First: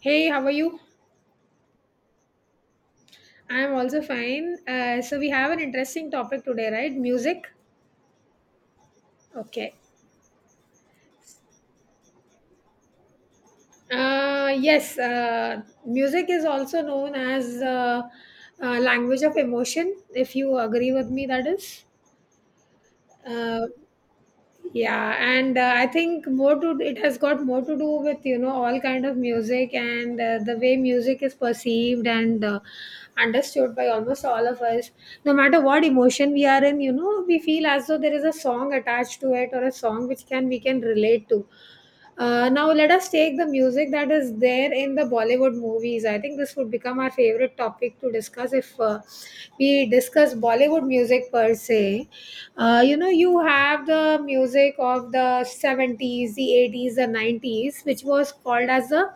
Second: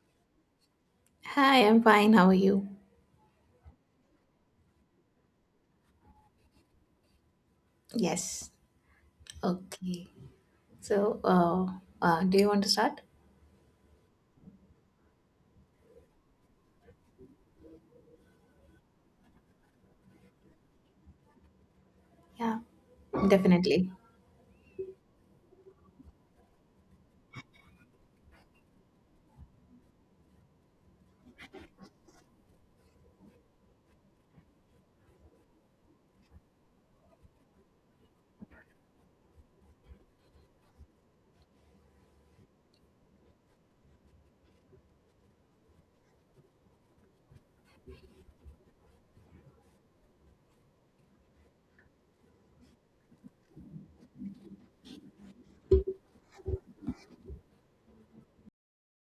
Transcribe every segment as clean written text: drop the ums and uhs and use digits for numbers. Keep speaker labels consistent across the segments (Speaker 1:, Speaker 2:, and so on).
Speaker 1: Hey, how are you?
Speaker 2: Hi, I'm fine. How are you?
Speaker 1: I'm also fine. So we have an interesting topic today, right? Music.
Speaker 2: Yes.
Speaker 1: Okay.
Speaker 2: Okay. So, do you want to start?
Speaker 1: Yes, music is also known as language of emotion, if you agree with me, that is.
Speaker 2: Yeah,
Speaker 1: Uh,
Speaker 2: definitely.
Speaker 1: yeah and I think more to it has got more to do with, you know, all kind of music, and the way music is perceived and understood by almost all of us, no matter what emotion we are in. You know, we feel as though there is a song attached to it, or a song which can we can relate to. Now let us take the music that is there in the Bollywood movies. I think this would become our favorite topic to discuss if we discuss Bollywood music per se. You know, you have the music of the 70s, the 80s, the 90s, which was called as the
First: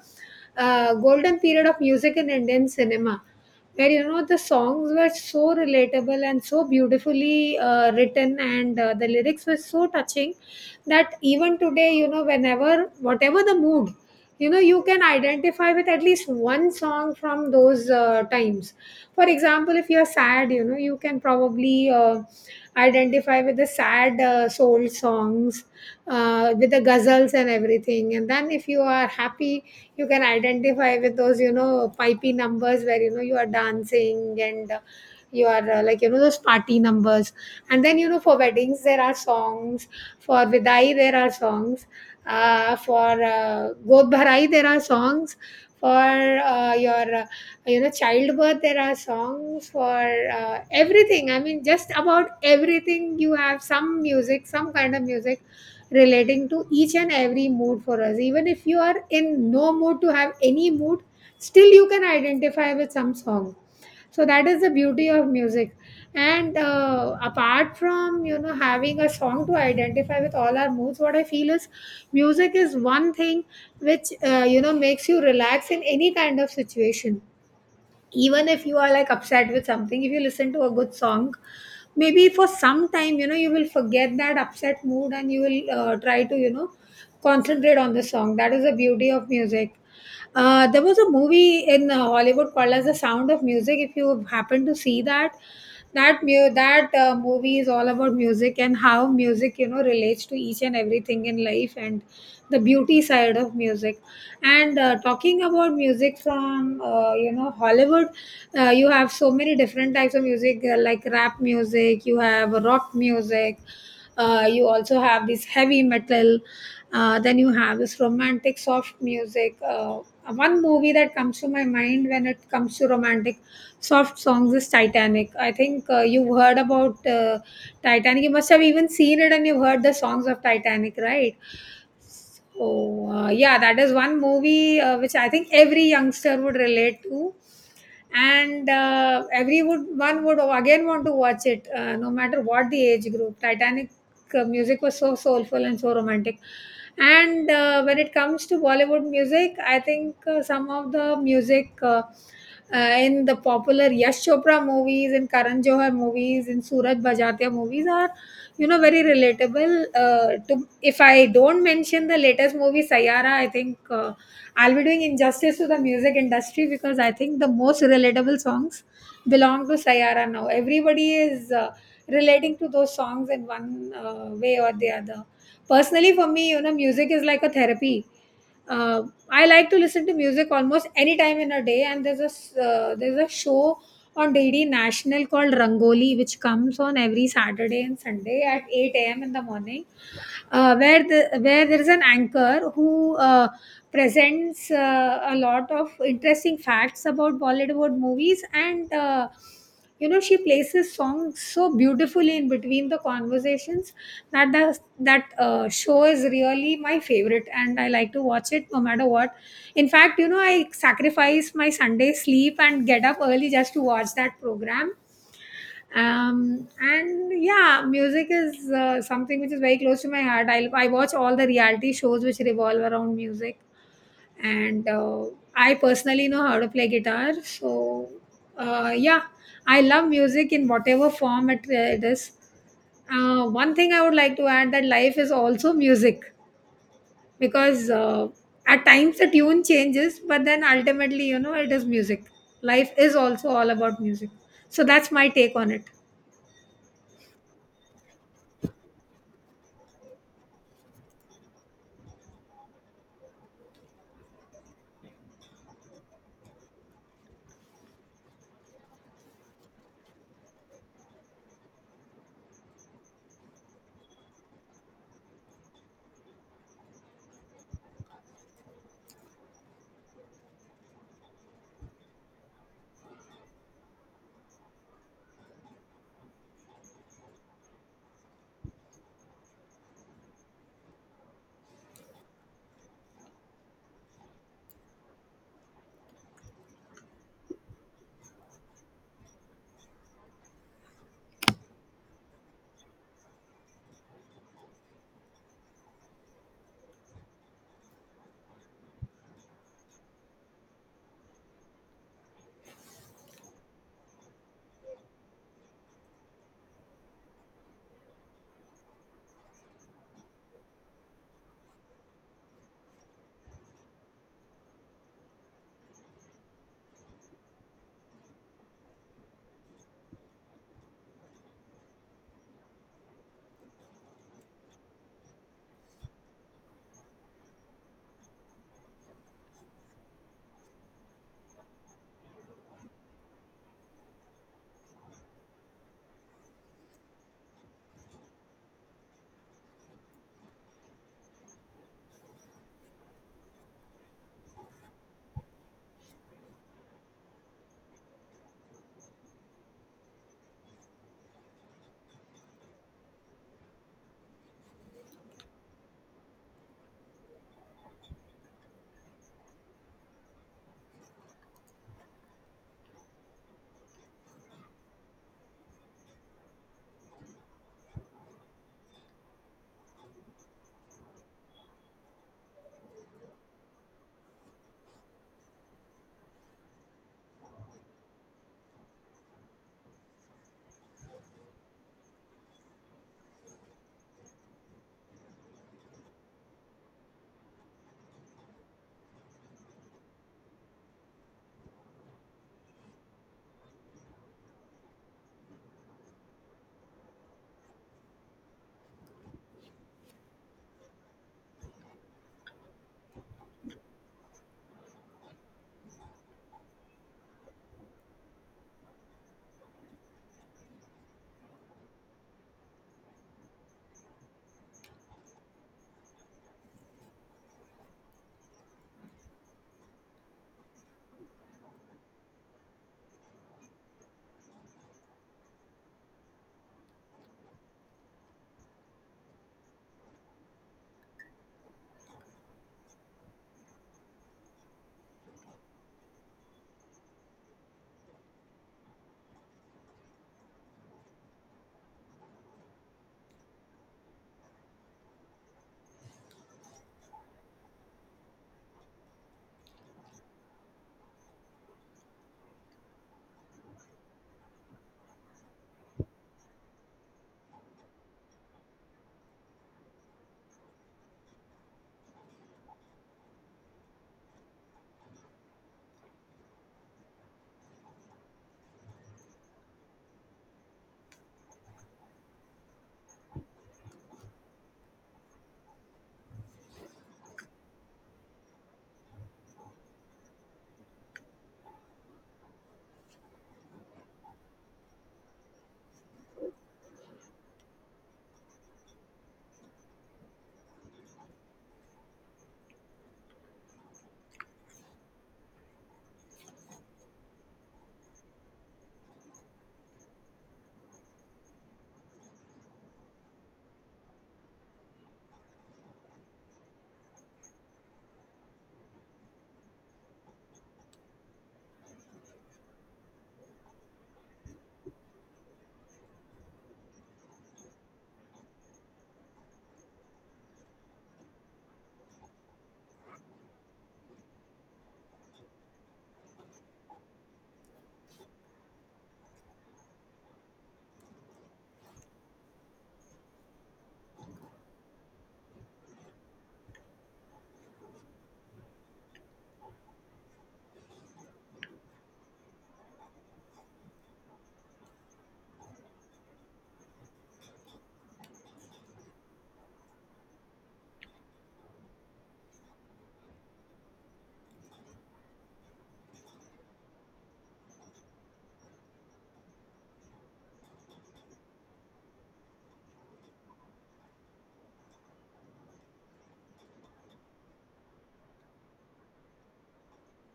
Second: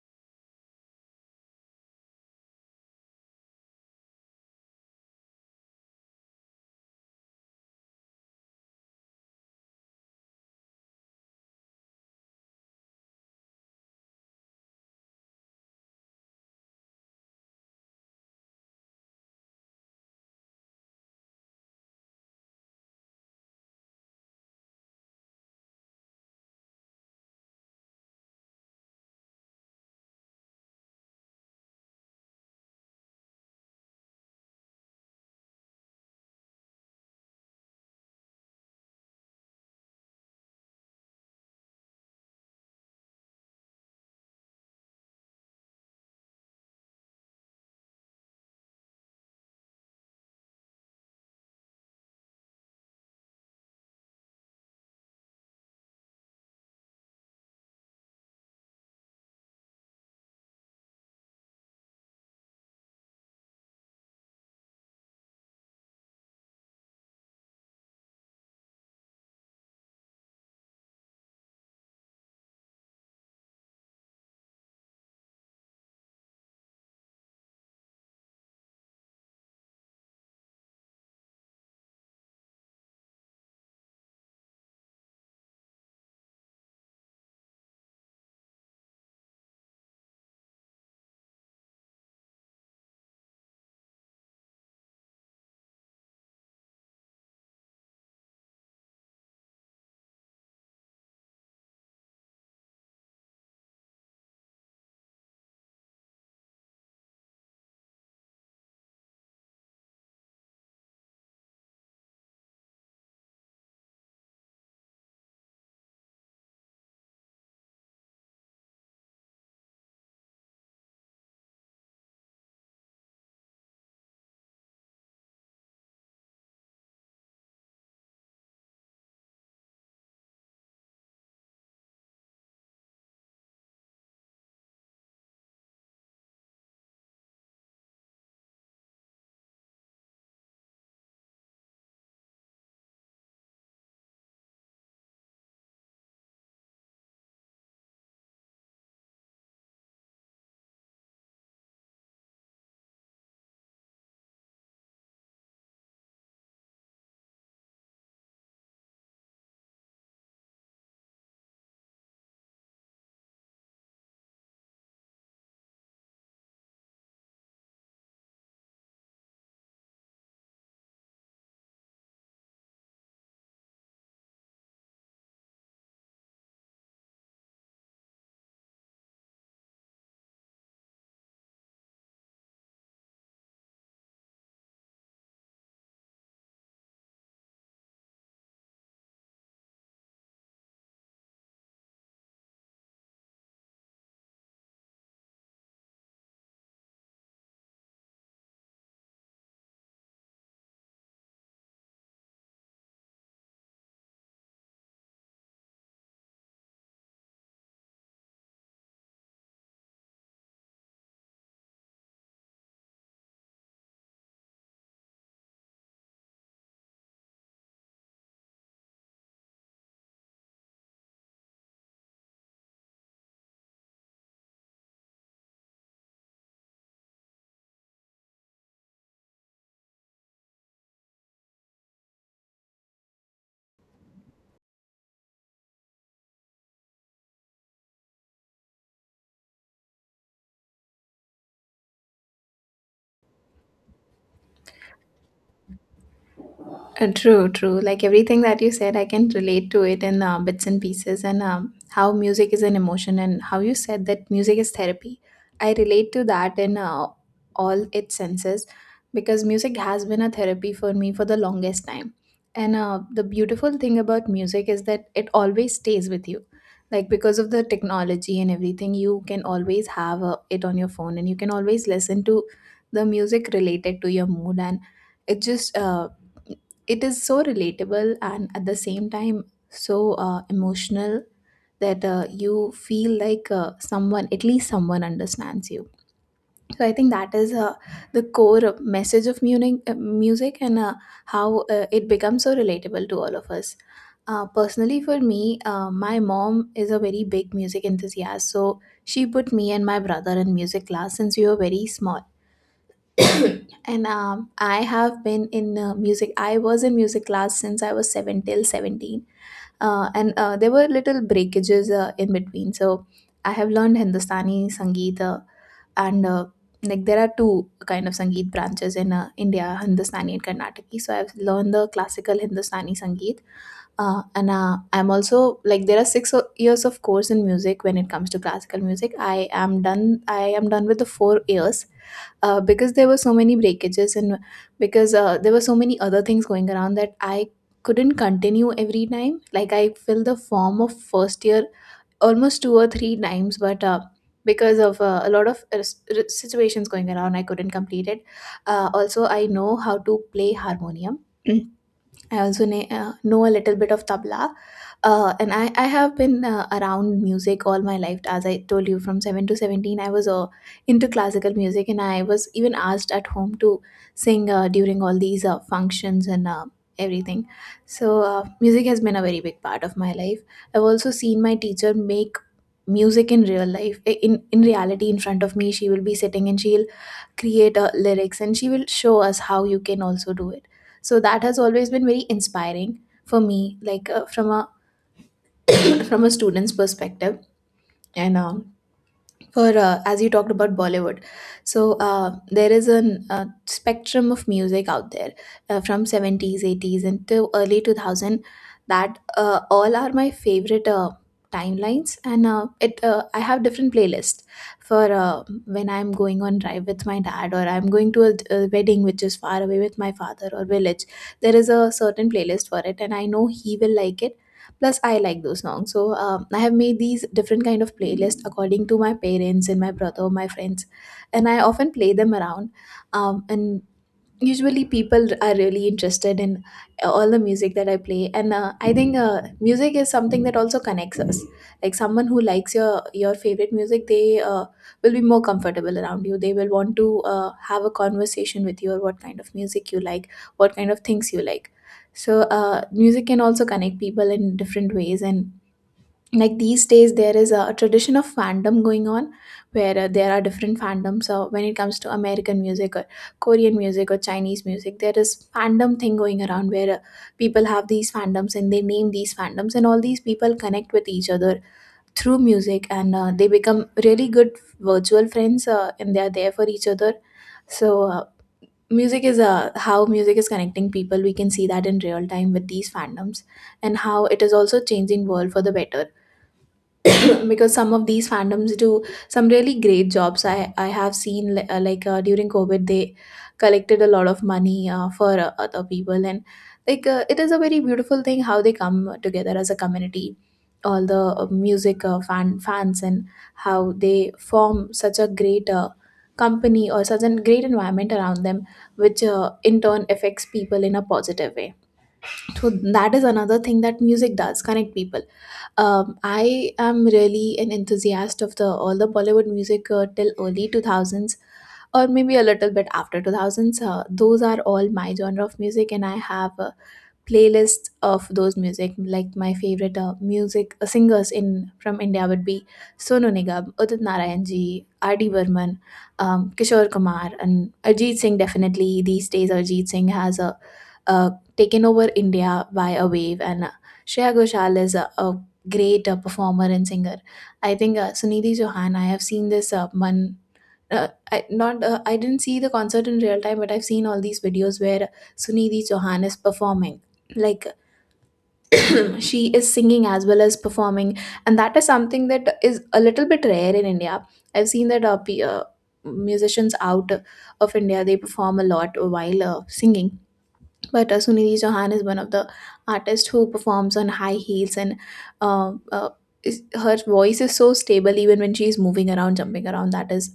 Speaker 1: golden period of music in Indian cinema, where, you know, the songs were so relatable and so beautifully written, and the lyrics were so touching that even today, you know, whenever whatever the mood, you know, you can identify with at least one song from those times. For example, if you're sad, you know, you can probably identify with the sad soul songs, with the ghazals and everything. And then if you are happy, you can identify with those, you know, pipey numbers where, you know, you are dancing, and you are like, you know, those party numbers. And then, you know, for weddings, there are songs. For Vidai, there are songs. For God bharai, there are songs. For your, you know, childbirth, there are songs. For everything, I mean, just about everything, you have some music, some kind of music relating to each and every mood for us. Even if you are in no mood to have any mood, still you can identify with some song. So that is the beauty of music. And apart from, you know, having a song to identify with all our moods, what I feel is music is one thing which, you know, makes you relax in any kind of situation. Even if you are like upset with something, if you listen to a good song, maybe for some time, you know, you will forget that upset mood, and you will try to, you know, concentrate on the song. That is the beauty of music. There was a movie in Hollywood called as The Sound of Music. If you happen to see that, that movie is all about music and how music, you know, relates to each and everything in life, and the beauty side of music. And talking about music from, you know, Hollywood, you have so many different types of music, like rap music. You have rock music. You also have this heavy metal. Then you have this romantic soft music. One movie that comes to my mind when it comes to romantic soft songs is Titanic. I think you've heard about Titanic. You must have even seen it, and you've heard the songs of Titanic, right? So, yeah, that is one movie which I think every youngster would relate to. And one would again want to watch it, no matter what the age group. Titanic music was so soulful and so romantic. And when it comes to Bollywood music, I think some of the music in the popular Yash Chopra movies, in Karan Johar movies, in Suraj Bhajatia movies are, you know, very relatable to. If I don't mention the latest movie Sayara, I think I'll be doing injustice to the music industry, because I think the most relatable songs belong to Sayara. Now everybody is relating to those songs in one way or the other. Personally for me, you know, music is like a therapy. uh, I like to listen to music almost any time in a day, and there's there's a show on DD National called Rangoli, which comes on every Saturday and Sunday at 8 a.m. in the morning, where there is an anchor who presents a lot of interesting facts about Bollywood movies, and you know, she places songs so beautifully in between the conversations, that the that show is really my favorite, and I like to watch it no matter what. In fact, you know, I sacrifice my Sunday sleep and get up early just to watch that program. Um, and yeah, music is something which is very close to my heart. I watch all the reality shows which revolve around music, and I personally know how to play guitar. So yeah, I love music in whatever form it is. One thing I would like to add: that life is also music, because at times the tune changes, but then ultimately, you know, it is music. Life is also all about music. So that's my take on it.
Speaker 2: True, true. Like everything that you said, I can relate to it in bits and pieces, and how music is an emotion, and how you said that music is therapy. I relate to that in all its senses because music has been a therapy for me for the longest time. And the beautiful thing about music is that it always stays with you. Like because of the technology and everything, you can always have it on your phone, and you can always listen to the music related to your mood, and it just it is so relatable and at the same time so emotional, that you feel like someone, at least someone understands you. So I think that is the core message of music, music, and how it becomes so relatable to all of us. Personally for me, my mom is a very big music enthusiast, so she put me and my brother in music class since we were very small. And I have been in music. I was in music class since I was seven till 17, and there were little breakages in between. So I have learned Hindustani Sangeet, and like, there are two kind of Sangeet branches in India: Hindustani and Karnataki. So I've learned the classical Hindustani Sangeet, and I'm also, like, there are six years of course in music. When it comes to classical music, I am done, I am done with the 4 years, because there were so many breakages, and because there were so many other things going around, that I couldn't continue every time. Like, I filled the form of first year almost two or three times, but because of a lot of situations going around, I couldn't complete it. Also, I know how to play harmonium. I also know a little bit of tabla. And I have been around music all my life. As I told you, from 7 to 17, I was into classical music, and I was even asked at home to sing during all these functions and everything. So, music has been a very big part of my life. I've also seen my teacher make music in real life. In reality, in front of me, she will be sitting and she'll create a lyrics, and she will show us how you can also do it. So that has always been very inspiring for me, like from a from a student's perspective. And for as you talked about Bollywood, so there is an spectrum of music out there, from seventies, eighties, and to early 2000. That all are my favorite timelines, and it I have different playlists for when I'm going on drive with my dad, or I'm going to a wedding which is far away with my father or village. There is a certain playlist for it, and I know he will like it plus I like those songs. So I have made these different kind of playlists according to my parents and my brother, my friends, and I often play them around. And usually people are really interested in all the music that I play, and I think music is something that also connects us, like someone who likes your favorite music, they will be more comfortable around you, they will want to have a conversation with you, or what kind of music you like, what kind of things you like. So music can also connect people in different ways. And like, these days there is a tradition of fandom going on, where there are different fandoms when it comes to American music or Korean music or Chinese music. There is fandom thing going around where people have these fandoms, and they name these fandoms, and all these people connect with each other through music, and they become really good virtual friends, and they are there for each other. So music is how music is connecting people, we can see that in real time with these fandoms, and how it is also changing world for the better. Because some of these fandoms do some really great jobs. I have seen like during COVID they collected a lot of money for other people. And like, it is a very beautiful thing how they come together as a community, all the music fans, and how they form such a great company, or such a great environment around them, which in turn affects people in a positive way. So that is another thing that music does: connect people. I am really an enthusiast of the all the Bollywood music till early 2000s or maybe a little bit after 2000s. Those are all my genre of music, and I have playlists of those music, like my favorite music singers in from India would be Sonu Nigam, Udit Narayan ji, RD Burman, Kishore Kumar, and Ajit Singh. Definitely these days Ajit Singh has a uh, taken over India by a wave. And Shreya Ghoshal is a great performer and singer. I think Sunidhi Johan, I have seen this one. Not, I didn't see the concert in real time, but I've seen all these videos where Sunidhi Chauhan is performing. Like, she is singing as well as performing, and that is something that is a little bit rare in India. I've seen that musicians out of India, they perform a lot while singing, but Sunidhi Chauhan is one of the artists who performs on high heels, and uh, uh, her voice is so stable even when she is moving around, jumping around. That is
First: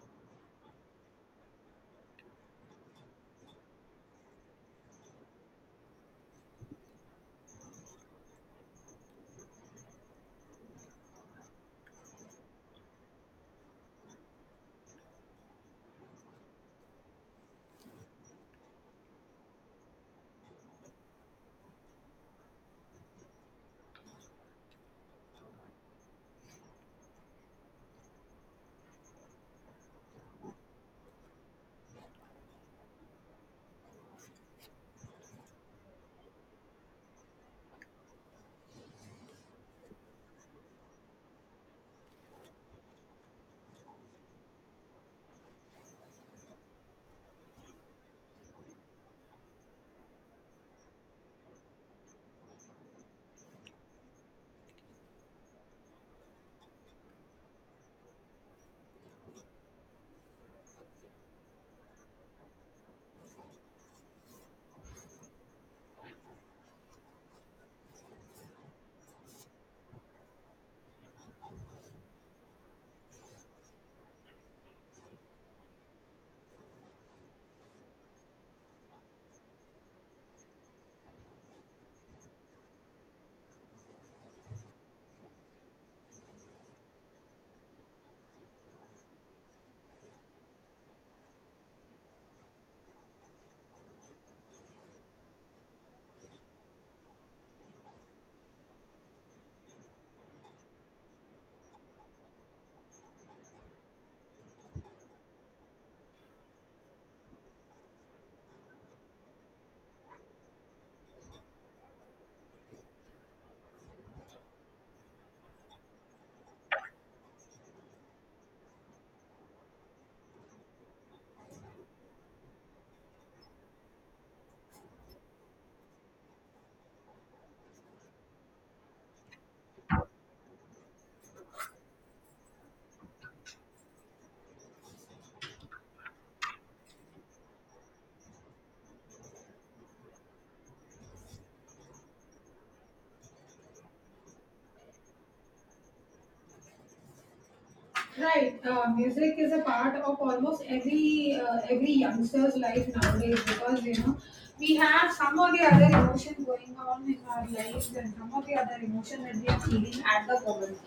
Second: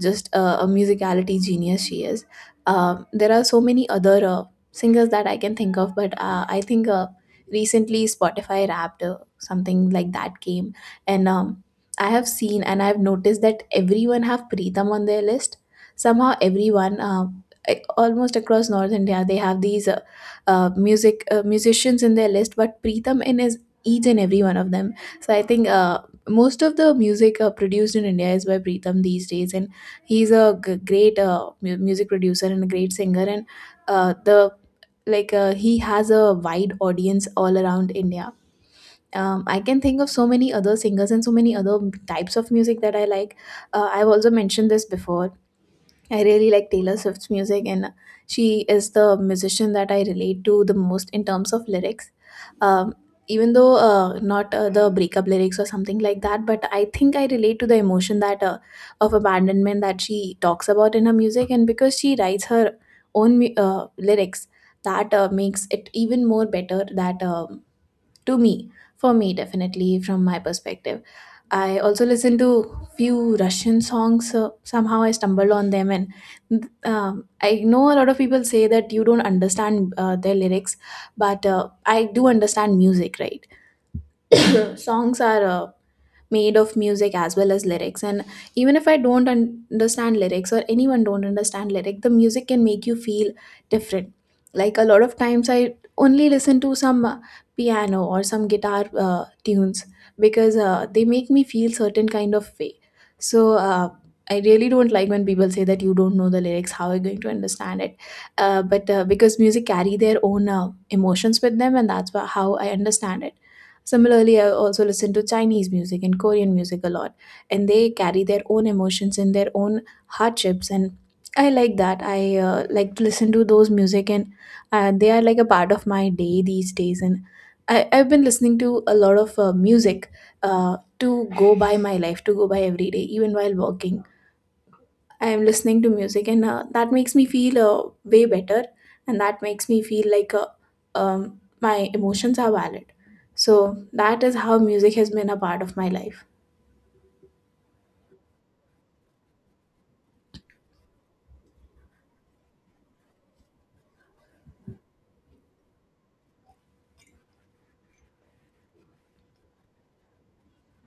Speaker 2: just a musicality genius she is. There are so many other singers that I can think of, but I think recently Spotify Wrapped, something like that came, and I have seen and I've noticed that everyone have Pritam on their list. Somehow everyone. Like, almost across North India they have these music musicians in their list, but Preetham in is each and every one of them. So I think most of the music produced in India is by Preetham these days, and he's a great music producer and a great singer, and the like, he has a wide audience all around India. I can think of so many other singers and so many other types of music that I like. I've also mentioned this before, I really like Taylor Swift's music, and she is the musician that I relate to the most in terms of lyrics. Um, Even though not the breakup lyrics or something like that, but I think I relate to the emotion that of abandonment that she talks about in her music, and because she writes her own lyrics, that makes it even more better. That to me, for me, definitely, from my perspective. I also listen to few Russian songs. Somehow I stumbled on them, and I know a lot of people say that you don't understand their lyrics, but I do understand music, right? Songs are made of music as well as lyrics, and even if I don't understand lyrics, or anyone don't understand lyric, the music can make you feel different. Like a lot of times I only listen to some piano or some guitar tunes, because they make me feel certain kind of way. So I really don't like when people say that you don't know the lyrics, how are you going to understand it. But because music carry their own emotions with them, and that's how I understand it. Similarly, I also listen to Chinese music and Korean music a lot, and they carry their own emotions and their own hardships. And I like that. I like to listen to those music, and they are like a part of my day these days. And I've been listening to a lot of music to go by my life, to go by every day, even while working. I am listening to music, and that makes me feel way better, and that makes me feel like my emotions are valid. So that is how music has been a part of my life.
Speaker 1: Right. Music is a part of almost every youngster's life nowadays, because, you know, we have some or the other emotion going on in our lives, and some or the other emotion that we are feeling at the moment.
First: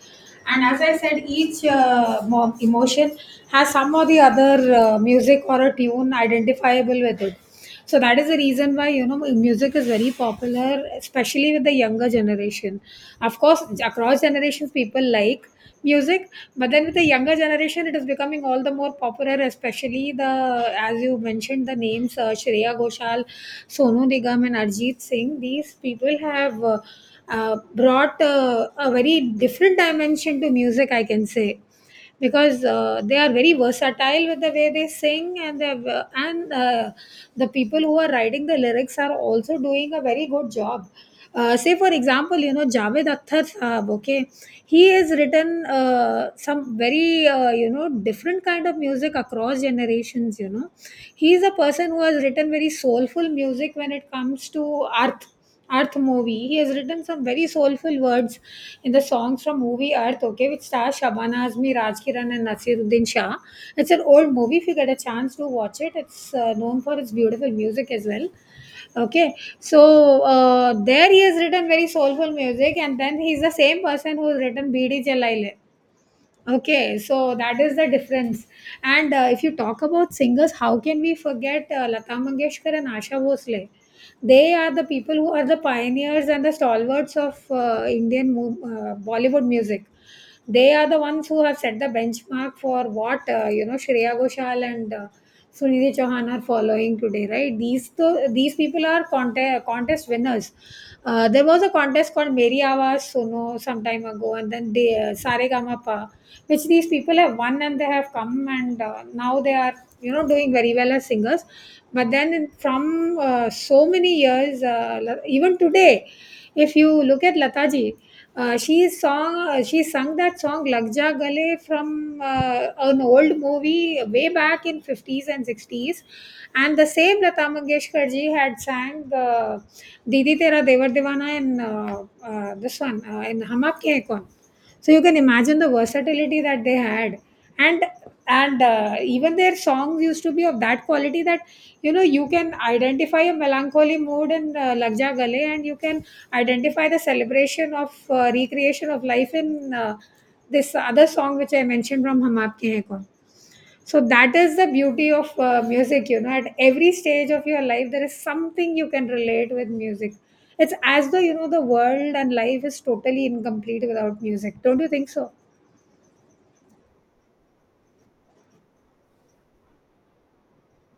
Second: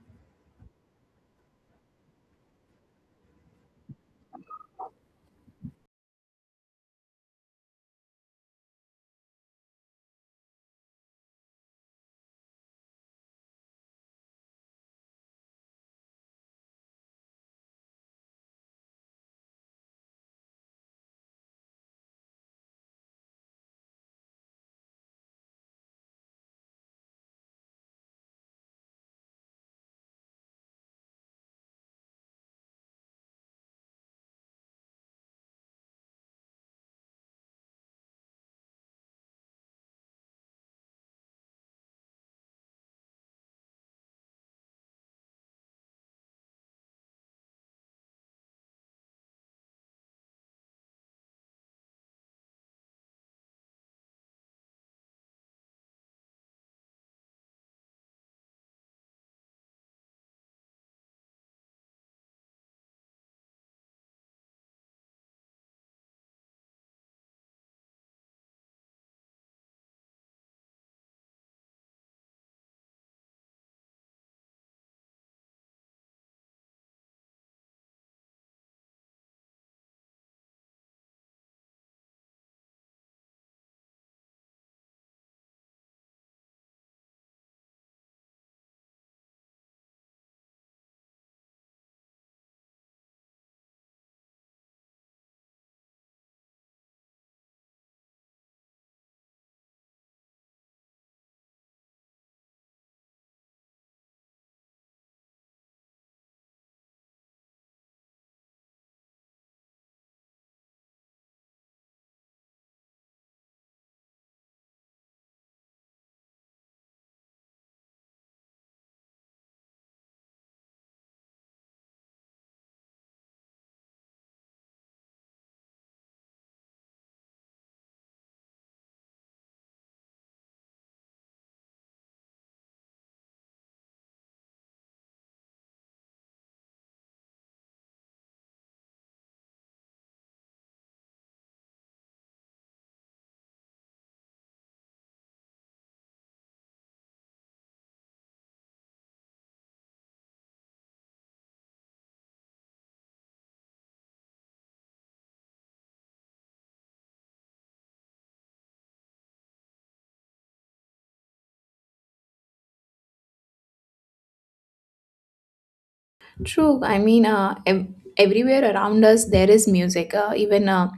Speaker 1: And as I said, each emotion has some or the other music or a tune identifiable with it. So that is the reason why, you know, music is very popular, especially with the younger generation. Of course, across generations, people like music, but then with the younger generation, it is becoming all the more popular, especially the, as you mentioned, the names Shreya Ghoshal, Sonu Nigam, and Arjit Singh. These people have brought a very different dimension to music, I can say, because they are very versatile with the way they sing, and they have, and the people who are writing the lyrics are also doing a very good job. Say for example, you know, Javed Akhtar Saab. Okay, he has written some very you know, different kind of music across generations. You know, he is a person who has written very soulful music when it comes to Earth. Earth movie. He has written some very soulful words in the songs from movie Earth, okay, which stars Shabana Azmi, Raj Kiran, and Nasiruddin Shah. It's an old movie. If you get a chance to watch it, it's known for its beautiful music as well. Okay, so there he has written very soulful music, and then he's the same person who's written Bd Chelaile. Okay, so that is the difference. And if you talk about singers, how can we forget Lata Mangeshkar and Asha Bhosle? They are the people who are the pioneers and the stalwarts of Indian Bollywood music. They are the ones who have set the benchmark for what, you know, Shreya Ghoshal and Sunidhi Chauhan are following today, right? These people are contest winners. There was a contest called Meri Awaaz Suno some time ago, and then they, Saregama, which these people have won, and they have come, and now they are, you know, doing very well as singers. But then from so many years, even today, if you look at Lataji, she sung that song Lag Ja Gale from an old movie way back in 50s and 60s, and the same Lata Mangeshkar ji had sang the Didi Tera Devar Devana in this one in Hum Aapke Hain Kaun. So you can imagine the versatility that they had. And and uh, even their songs used to be of that quality that, you know, you can identify a melancholy mood in Lag Ja Gale, and you can identify the celebration of recreation of life in this other song which I mentioned from Hum Aapke Hain Kaun. So that is the beauty of music. You know, at every stage of your life, there is something you can relate with music. It's as though, you know, the world and life is totally incomplete without music. Don't you think so?
Speaker 2: True. I mean, everywhere around us there is music. Even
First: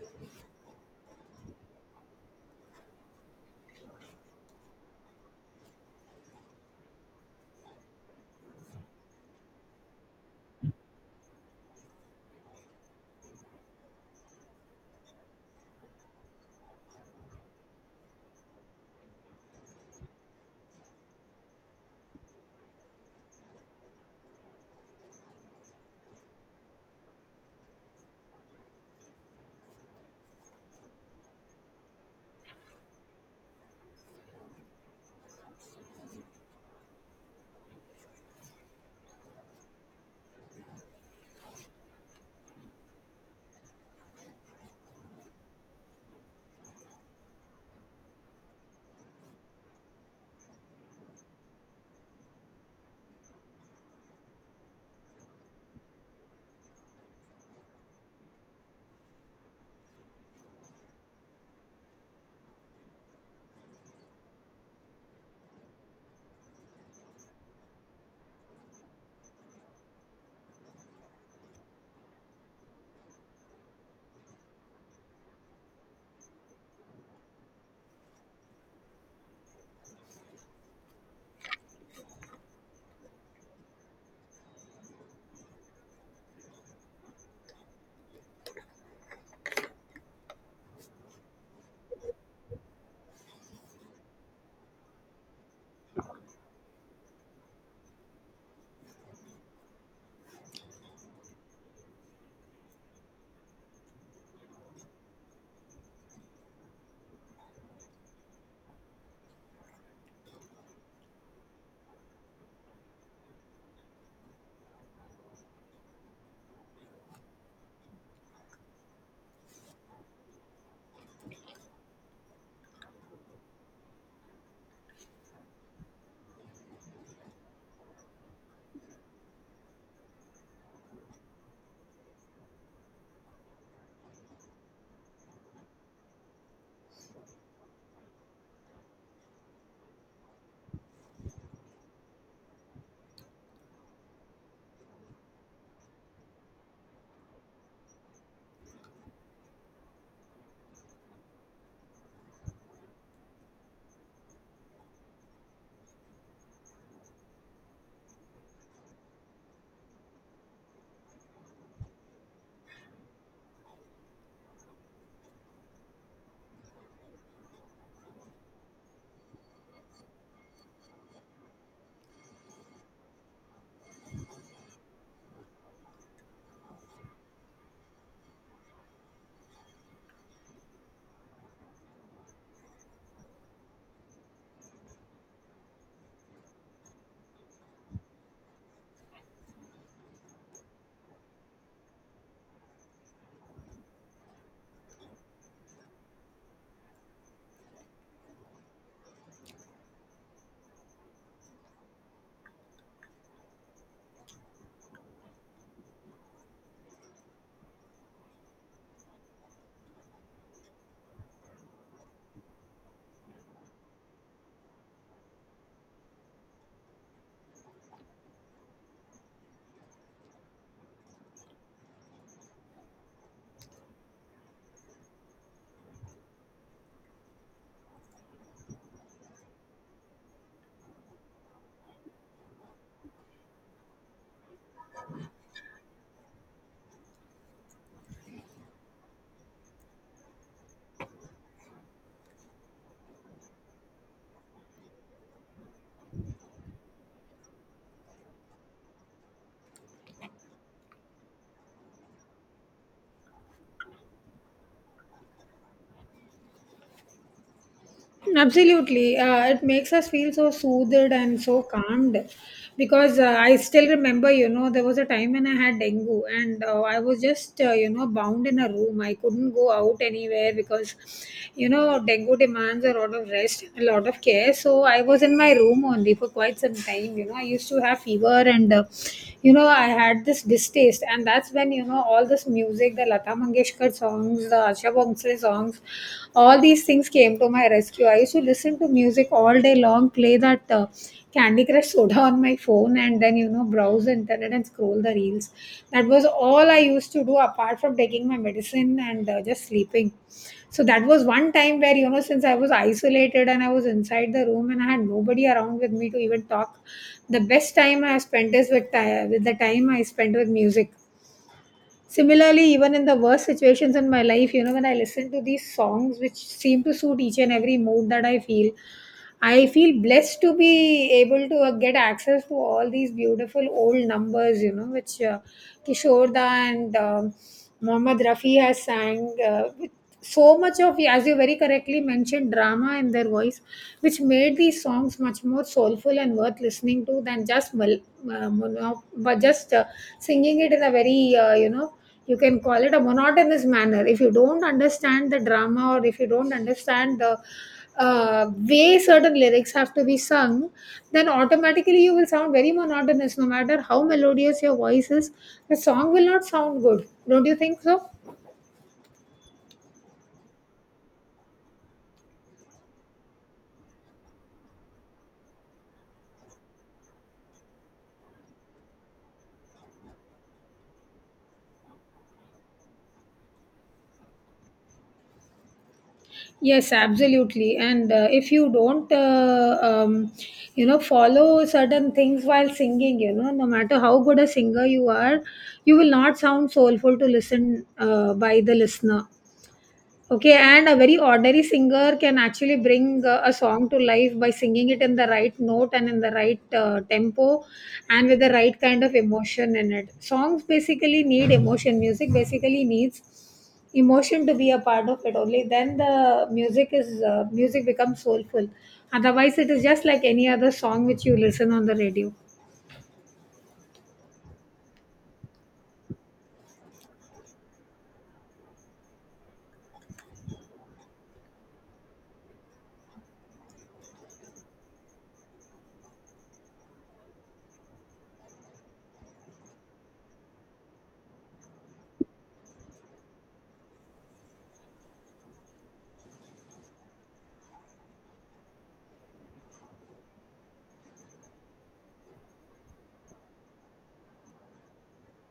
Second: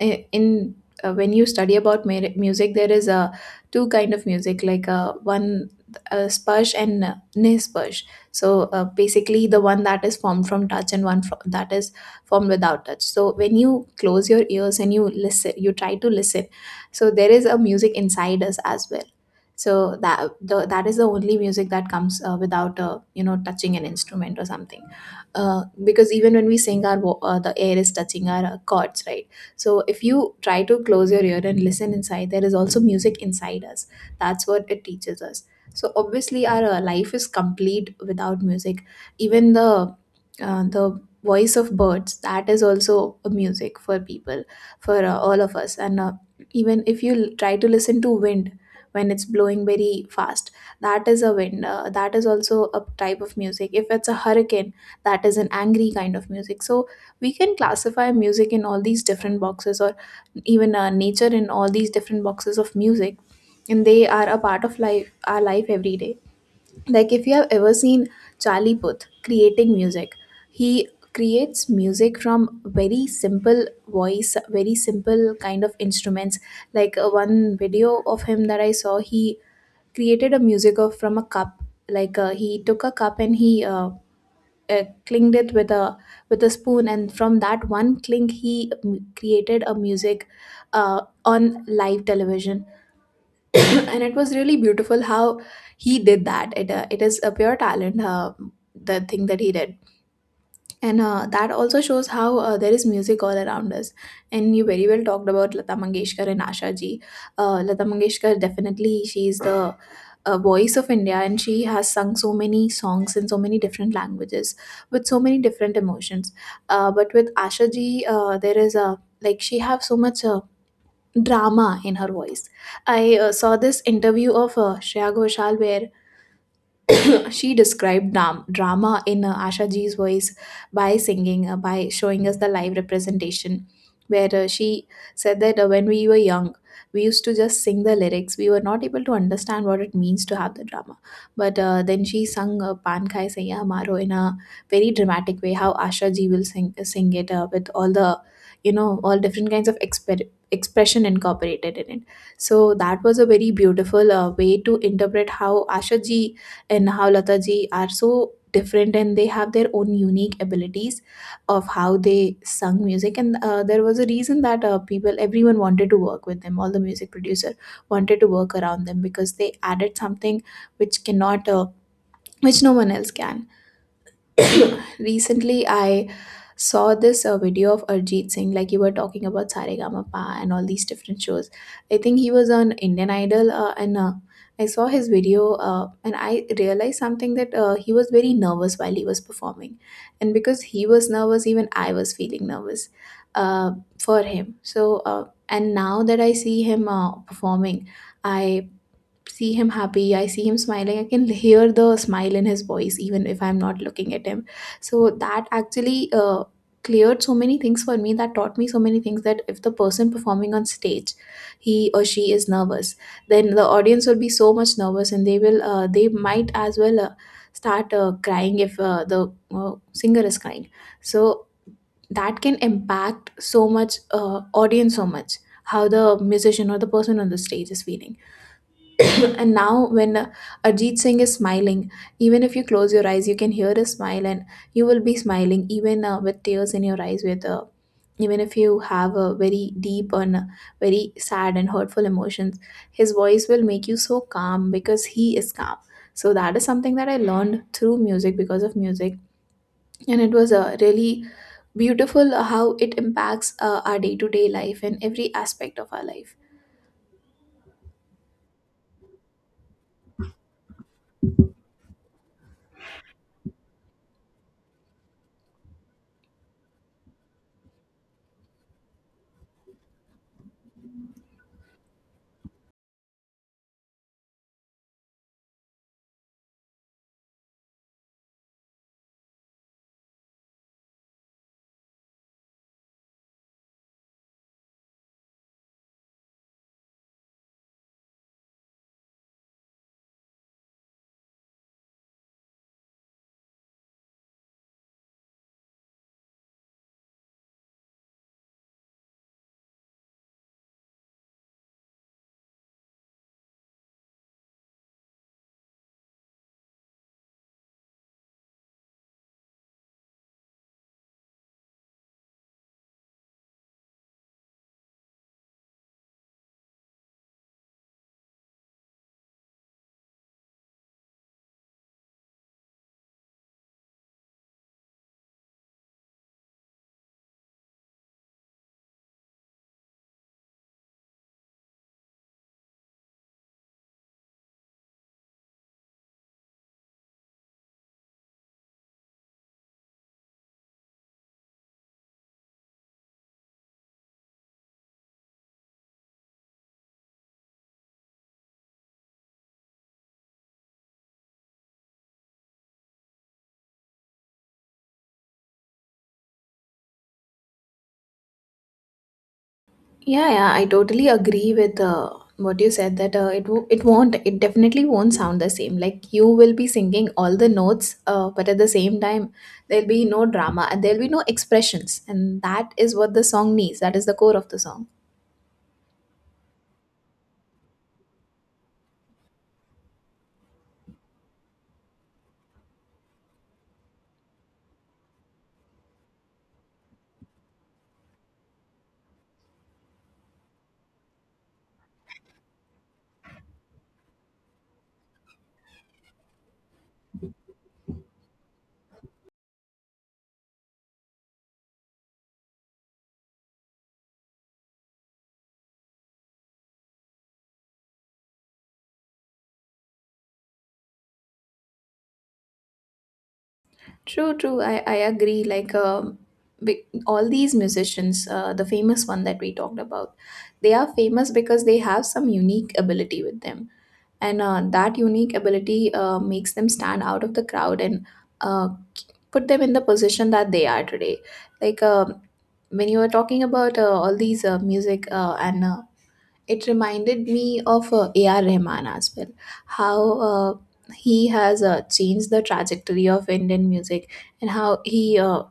Speaker 2: I- in When you study about music, there is two kind of music, like one sparsh and nisparsh. So basically, the one that is formed from touch and one that is formed without touch. So when you close your ears and you listen, you try to listen. So there is a music inside us as well. So that is the only music that comes without touching an instrument or something, because even when we sing our the air is touching our chords, right? So if you try to close your ear and listen inside, there is also music inside us. That's what it teaches us. So obviously our life is complete without music. Even the voice of birds, that is also a music for people, for all of us, and even if you try to listen to wind when it's blowing very fast, that is a wind, that is also a type of music. If it's a hurricane, that is an angry kind of music. So we can classify music in all these different boxes, or even nature in all these different boxes of music. And they are a part of life, our life, every day. Like if you have ever seen Charlie Puth creating music, he creates music from very simple voice, very simple kind of instruments. Like one video of him that I saw, he created a music of from a cup. Like he took a cup and he clinged it with a spoon, and from that one cling he created a music on live television. And it was really beautiful how he did that. It is a pure talent, the thing that he did. And that also shows how there is music all around us. And you very well talked about Lata Mangeshkar and Asha ji. Lata Mangeshkar, definitely she is the voice of India, and she has sung so many songs in so many different languages with so many different emotions. But with Asha ji, there is a like she have so much. Drama in her voice. I saw this interview of Shreya Ghoshal, where she described drama in Asha Ji's voice by singing, by showing us the live representation, where she said that when we were young, we used to just sing the lyrics. We were not able to understand what it means to have the drama. But then she sung Pan Khai Saiya Hamaro in a very dramatic way, how Asha Ji will sing, sing it with all the, you know, all different kinds of expression incorporated in it. So that was a very beautiful way to interpret how Asha Ji and how Lataji are so different, and they have their own unique abilities of how they sung music. And there was a reason that people, everyone wanted to work with them. All the music producer wanted to work around them because they added something which cannot which no one else can. Recently I saw this video of Arjit Singh, like you were talking about Saregama and all these different shows. I think he was on Indian Idol, and I saw his video, and I realized something that he was very nervous while he was performing, and because he was nervous, even I was feeling nervous uh, for him. So, and now that I see him performing. I see him happy, I see him smiling, I can hear the smile in his voice, even if I'm not looking at him. So that actually cleared so many things for me, that taught me so many things, that if the person performing on stage, he or she is nervous, then the audience will be so much nervous, and they will they might as well start crying if the singer is crying. So that can impact so much audience so much, how the musician or the person on the stage is feeling. And now, when Arjit Singh is smiling, even if you close your eyes, you can hear his smile, and you will be smiling even with tears in your eyes. With even if you have a very deep and very sad and hurtful emotions, his voice will make you so calm because he is calm. So that is something that I learned through music, because of music, and it was really beautiful how it impacts our day to day life and every aspect of our life.
Speaker 1: Absolutely. It makes us feel so soothed and so calmed, because I still remember, you know, there was a time when I had dengue, and I was just, you know, bound in a room. I couldn't go out anywhere because, you know, dengue demands a lot of rest and a lot of care, so I was in my room only for quite some time. You know, I used to have fever and, you know, I had this distaste. And that's when, you know, all this music, the Lata Mangeshkar songs, the Asha Bhonsle songs, all these things came to my rescue. I used to listen to music all day long, play that Candy Crush Soda on my phone, and then, you know, browse the internet and scroll the reels. That was all I used to do apart from taking my medicine and just sleeping. So that was one time where, you know, since I was isolated and I was inside the room and I had nobody around with me to even talk, the best time I spent is with the time I spent with music. Similarly, even in the worst situations in my life, you know, when I listen to these songs which seem to suit each and every mood that I feel blessed to be able to get access to all these beautiful old numbers, you know, which Kishorda and Mohammad Rafi has sang with so much of, as you very correctly mentioned, drama in their voice, which made these songs much more soulful and worth listening to than just, mul- mono- but just singing it in a very, you know, you can call it a monotonous manner if you don't understand the drama or if you don't understand the way certain lyrics have to be sung. Then automatically you will sound very monotonous, no matter how melodious your voice is. The song will not sound good, don't you think so?
Speaker 2: Yeah, yeah, I totally agree with what you said, that it won't, it definitely won't sound the same. Like you will be singing all the notes, but at the same time there'll be no drama and there'll be no expressions, and that is what the song needs. That is the core of the song.
Speaker 1: Yes, absolutely, and if you don't you know, follow certain things while singing, you know, no matter how good a singer you are, you will not sound soulful to listen by the listener. Okay, and a very ordinary singer can actually bring a song to life by singing it in the right note and in the right tempo and with the right kind of emotion in it. Songs basically need emotion, music basically needs emotion to be a part of it. Only then the music is music becomes soulful. Otherwise, it is just like any other song which you listen on the radio.
Speaker 2: True, true. I agree. Like all these musicians, the famous one that we talked about, they are famous because they have some unique ability with them, and that unique ability makes them stand out of the crowd and uh, put them in the position that they are today. Like when you were talking about all these music and it reminded me of A.R. Rahman as well, how he has changed the trajectory of Indian music, and how he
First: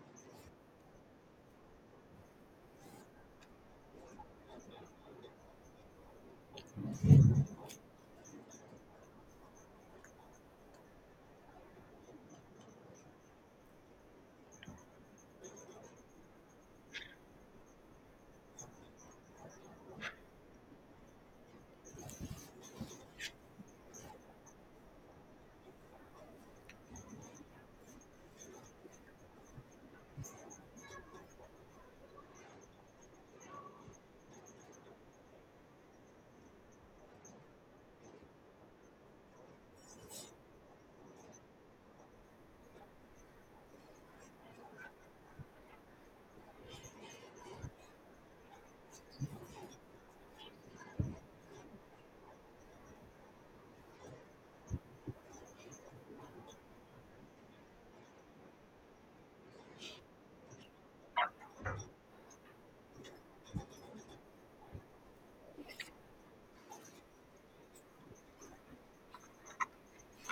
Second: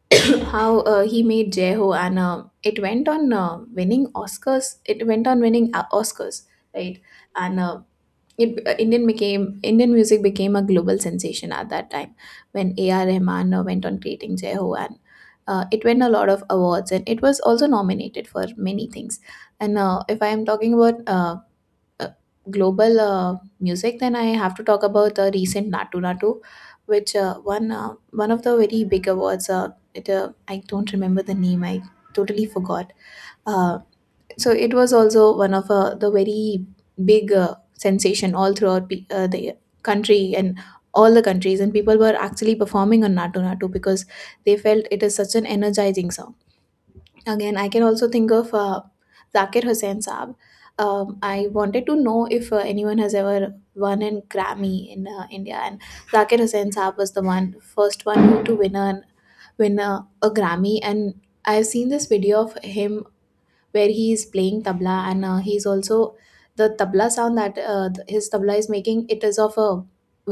Speaker 2: how he made Jai Ho, and it went on winning Oscars. It went on winning Oscars, right? And it, Indian became Indian music became a global sensation at that time when A.R. Rahman went on creating Jehu, and it won a lot of awards, and it was also nominated for many things. And if I am talking about uh, global music, then I have to talk about the recent Natu Natu, which won one of the very big awards. It I don't remember the name. I totally forgot. Uh, so it was also one of the very big sensation all throughout the country and all the countries, and people were actually performing on Natu Natu because they felt it is such an energizing song. Again, I can also think of Zakir Hussain Saab. I wanted to know if anyone has ever won an Grammy in India, and Zakir Hussain Saab was the one first one who to win a Grammy, and I've seen this video of him where he is playing tabla, and he's also the tabla sound that his tabla is making, it is of a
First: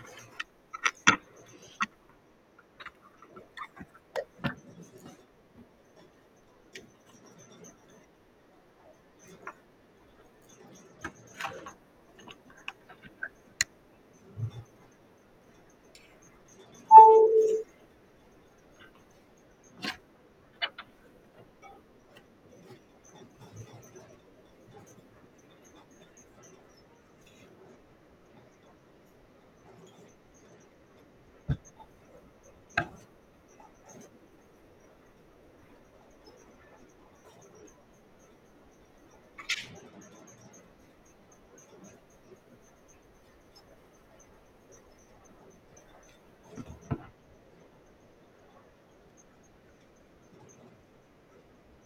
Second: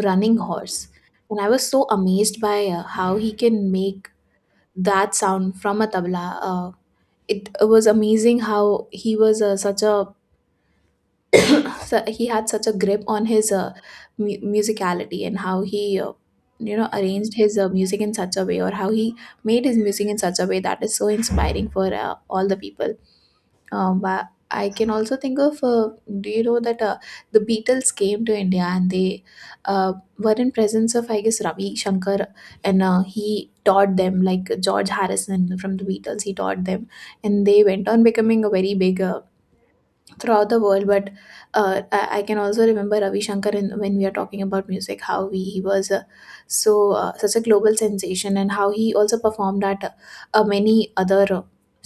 Speaker 2: running horse. And I was so amazed by how he can make that sound from a tabla. uh, it was amazing how he was such a he had such a grip on his musicality, and how he arranged his music in such a way, or how he made his music in such a way that is so inspiring for all the people. Um, but I can also think of, do you know that the Beatles came to India, and they uh, were in presence of, I guess, Ravi Shankar, and he taught them, like George Harrison from the Beatles. He taught them, and they went on becoming a very big throughout the world. But I can also remember Ravi Shankar in, when we are talking about music, how he was such a global sensation, and how he also performed at many other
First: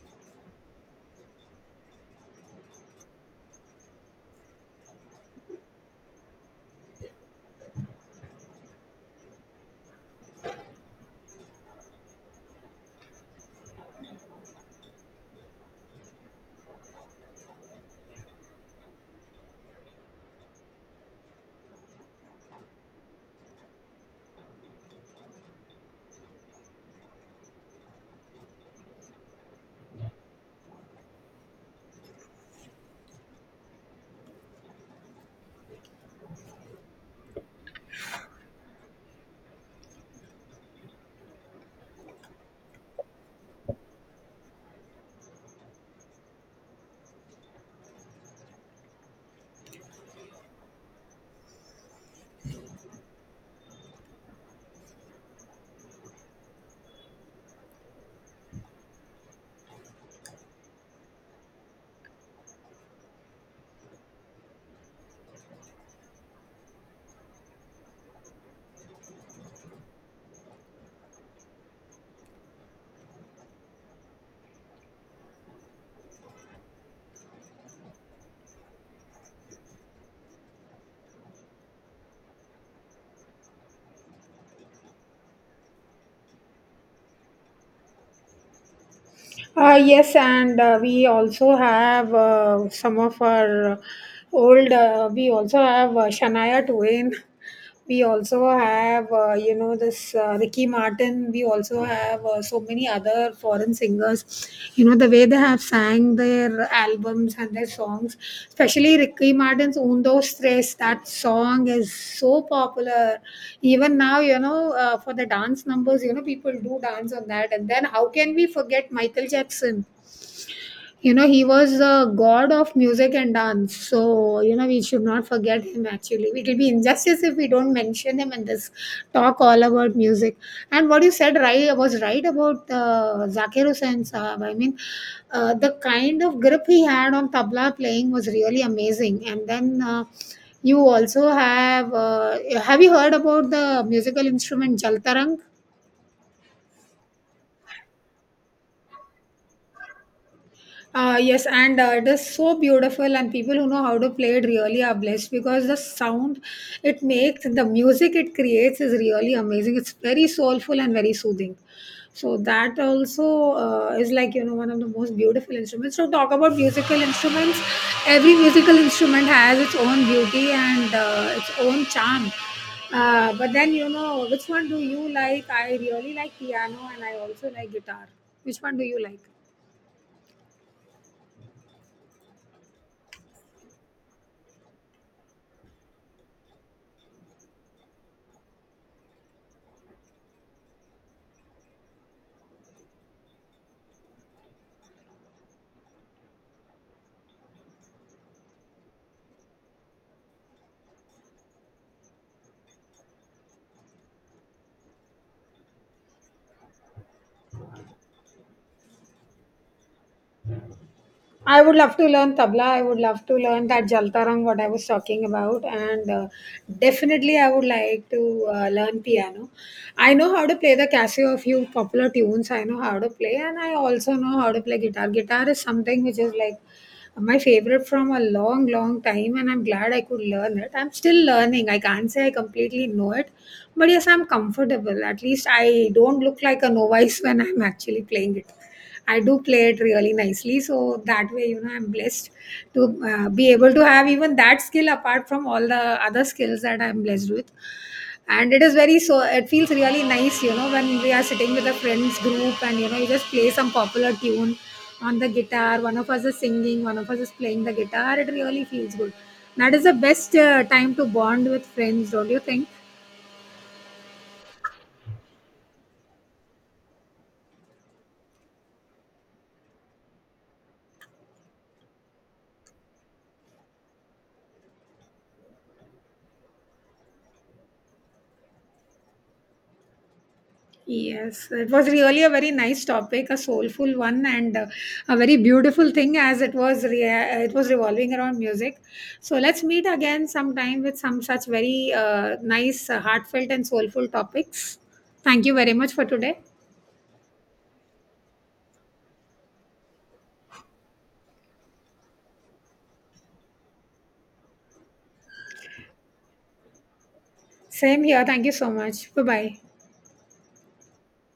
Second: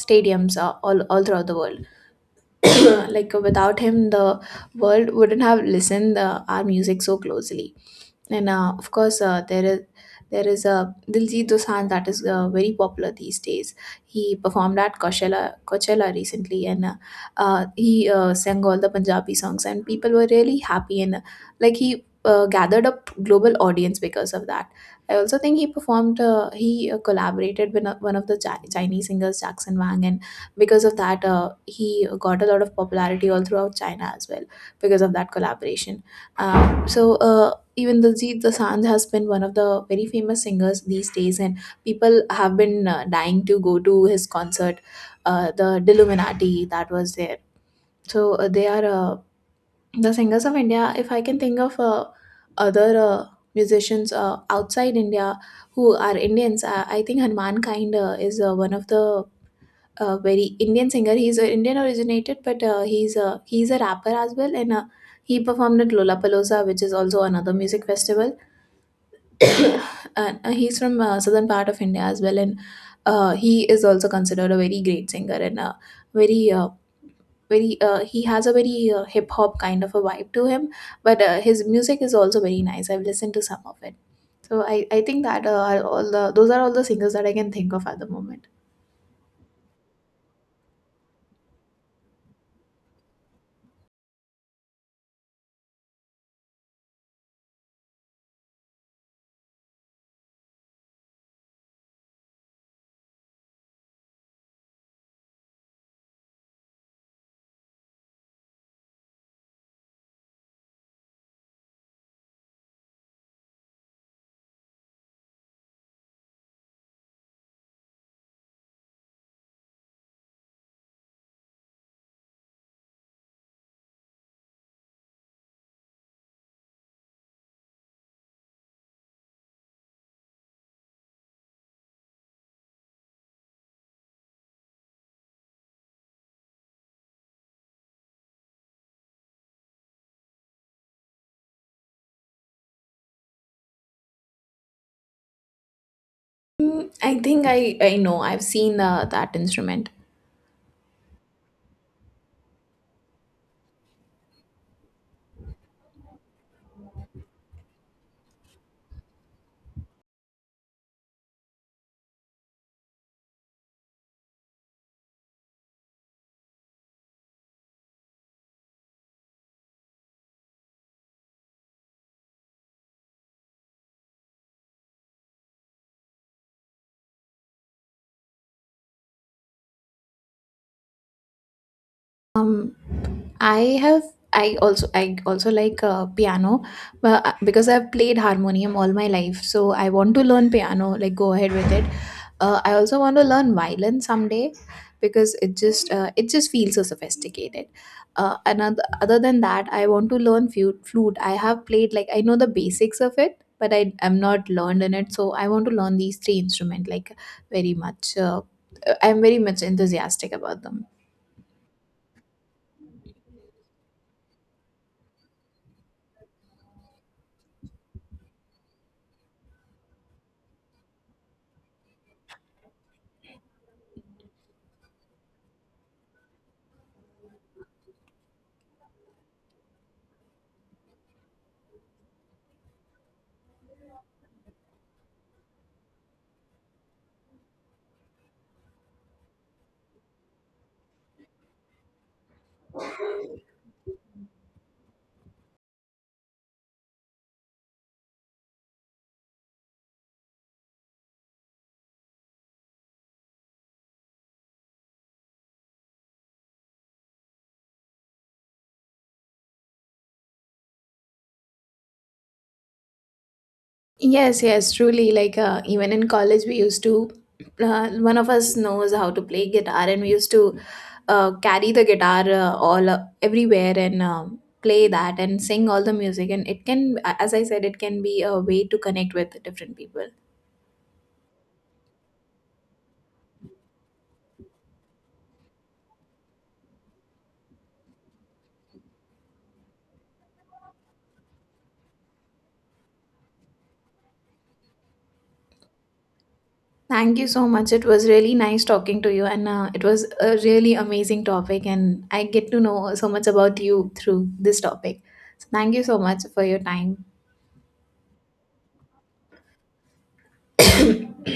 Speaker 2: stadiums, all throughout the world. Like without him, the world wouldn't have listened our music so closely. And of course, there is a Diljit Dosanjh that is very popular these days. He performed at Coachella recently, and he sang all the Punjabi songs, and people were really happy, and like he gathered a global audience because of that. I also think he performed. He collaborated with one of the Chinese singers, Jackson Wang, and because of that, he got a lot of popularity all throughout China as well because of that collaboration. So. Even Diljit Dosanjh has been one of the very famous singers these days, and people have been dying to go to his concert, the Dilluminati that was there. So the singers of India. If I can think of other musicians outside India who are Indians, I think Hanuman Kind is one of the very Indian singer. He's Indian originated, but he's a rapper as well, and he performed at Lollapalooza, which is also another music festival. And he's from southern part of India as well, and he is also considered a very great singer, and very very he has a very hip hop kind of a vibe to him, but his music is also very nice. I've listened to some of it, so I think that are all the those are all the singers that I can think of at the moment.
Speaker 1: Yes, and we also have some of our old. We also have Shania Twain. We also have you know, this Ricky Martin. We also have so many other foreign singers. You know, the way they have sang their albums and their songs, especially Ricky Martin's "Undo tres," that song is so popular. Even now, you know, for the dance numbers, you know, people do dance on that. And then how can we forget Michael Jackson? You know, he was the god of music and dance, so you know we should not forget him. Actually, it will be injustice if we don't mention him in this talk all about music. And what you said right was right about Zakir Hussain Sahab. I mean, the kind of grip he had on tabla playing was really amazing. And then you also have you heard about the musical instrument jaltarang?
Speaker 2: Mm, I think I know, I've seen that instrument.
Speaker 1: Yes, and it is so beautiful, and people who know how to play it really are blessed, because the sound it makes, the music it creates is really amazing. It's very soulful and very soothing. So that also is, like, you know, one of the most beautiful instruments. So talk about musical instruments. Every musical instrument has its own beauty and its own charm. But then, you know, which one do you like? I really like piano, and I also like guitar. Which one do you like?
Speaker 2: Um, I have I also like piano, but because I've played harmonium all my life, so I want to learn piano, like go ahead with it. I also want to learn violin someday because it just feels so sophisticated. Another other than that, I want to learn flute. I have played, like I know the basics of it, but I am not learned in it, so I want to learn these three instruments like very much. I'm very much enthusiastic about them.
Speaker 1: I would love to learn tabla. I would love to learn that jaltarang, what I was talking about, and definitely I would like to learn piano. I know how to play the Casio, a few popular tunes I know how to play, and I also know how to play guitar. Guitar is something which is like my favorite from a long, long time, and I'm glad I could learn it. I'm still learning. I can't say I completely know it, but yes, I'm comfortable. At least I don't look like a novice when I'm actually playing it. I do play it really nicely. So that way, you know, I'm blessed to be able to have even that skill apart from all the other skills that I'm blessed with. And it is very so, it feels really nice, you know, when we are sitting with a friends group and, you know, you just play some popular tune on the guitar. One of us is singing, one of us is playing the guitar. It really feels good. That is the best time to bond with friends, don't you think?
Speaker 2: Yes, yes, truly. Like even in college, we used to. One of us knows how to play guitar, and we used to carry the guitar all everywhere, and play that and sing all the music. And it can, as I said, it can be a way to connect with different people.
Speaker 1: Yes, it was really a very nice topic, a soulful one, and a very beautiful thing as it was revolving around music. So let's meet again sometime with some such very nice, heartfelt, and soulful topics. Thank you very much for today.
Speaker 2: Thank you so much. It was really nice talking to you, and it was a really amazing topic. And I get to know so much about you through this topic. So thank you so much for your time.
Speaker 1: Same here. Thank you so much. Bye bye.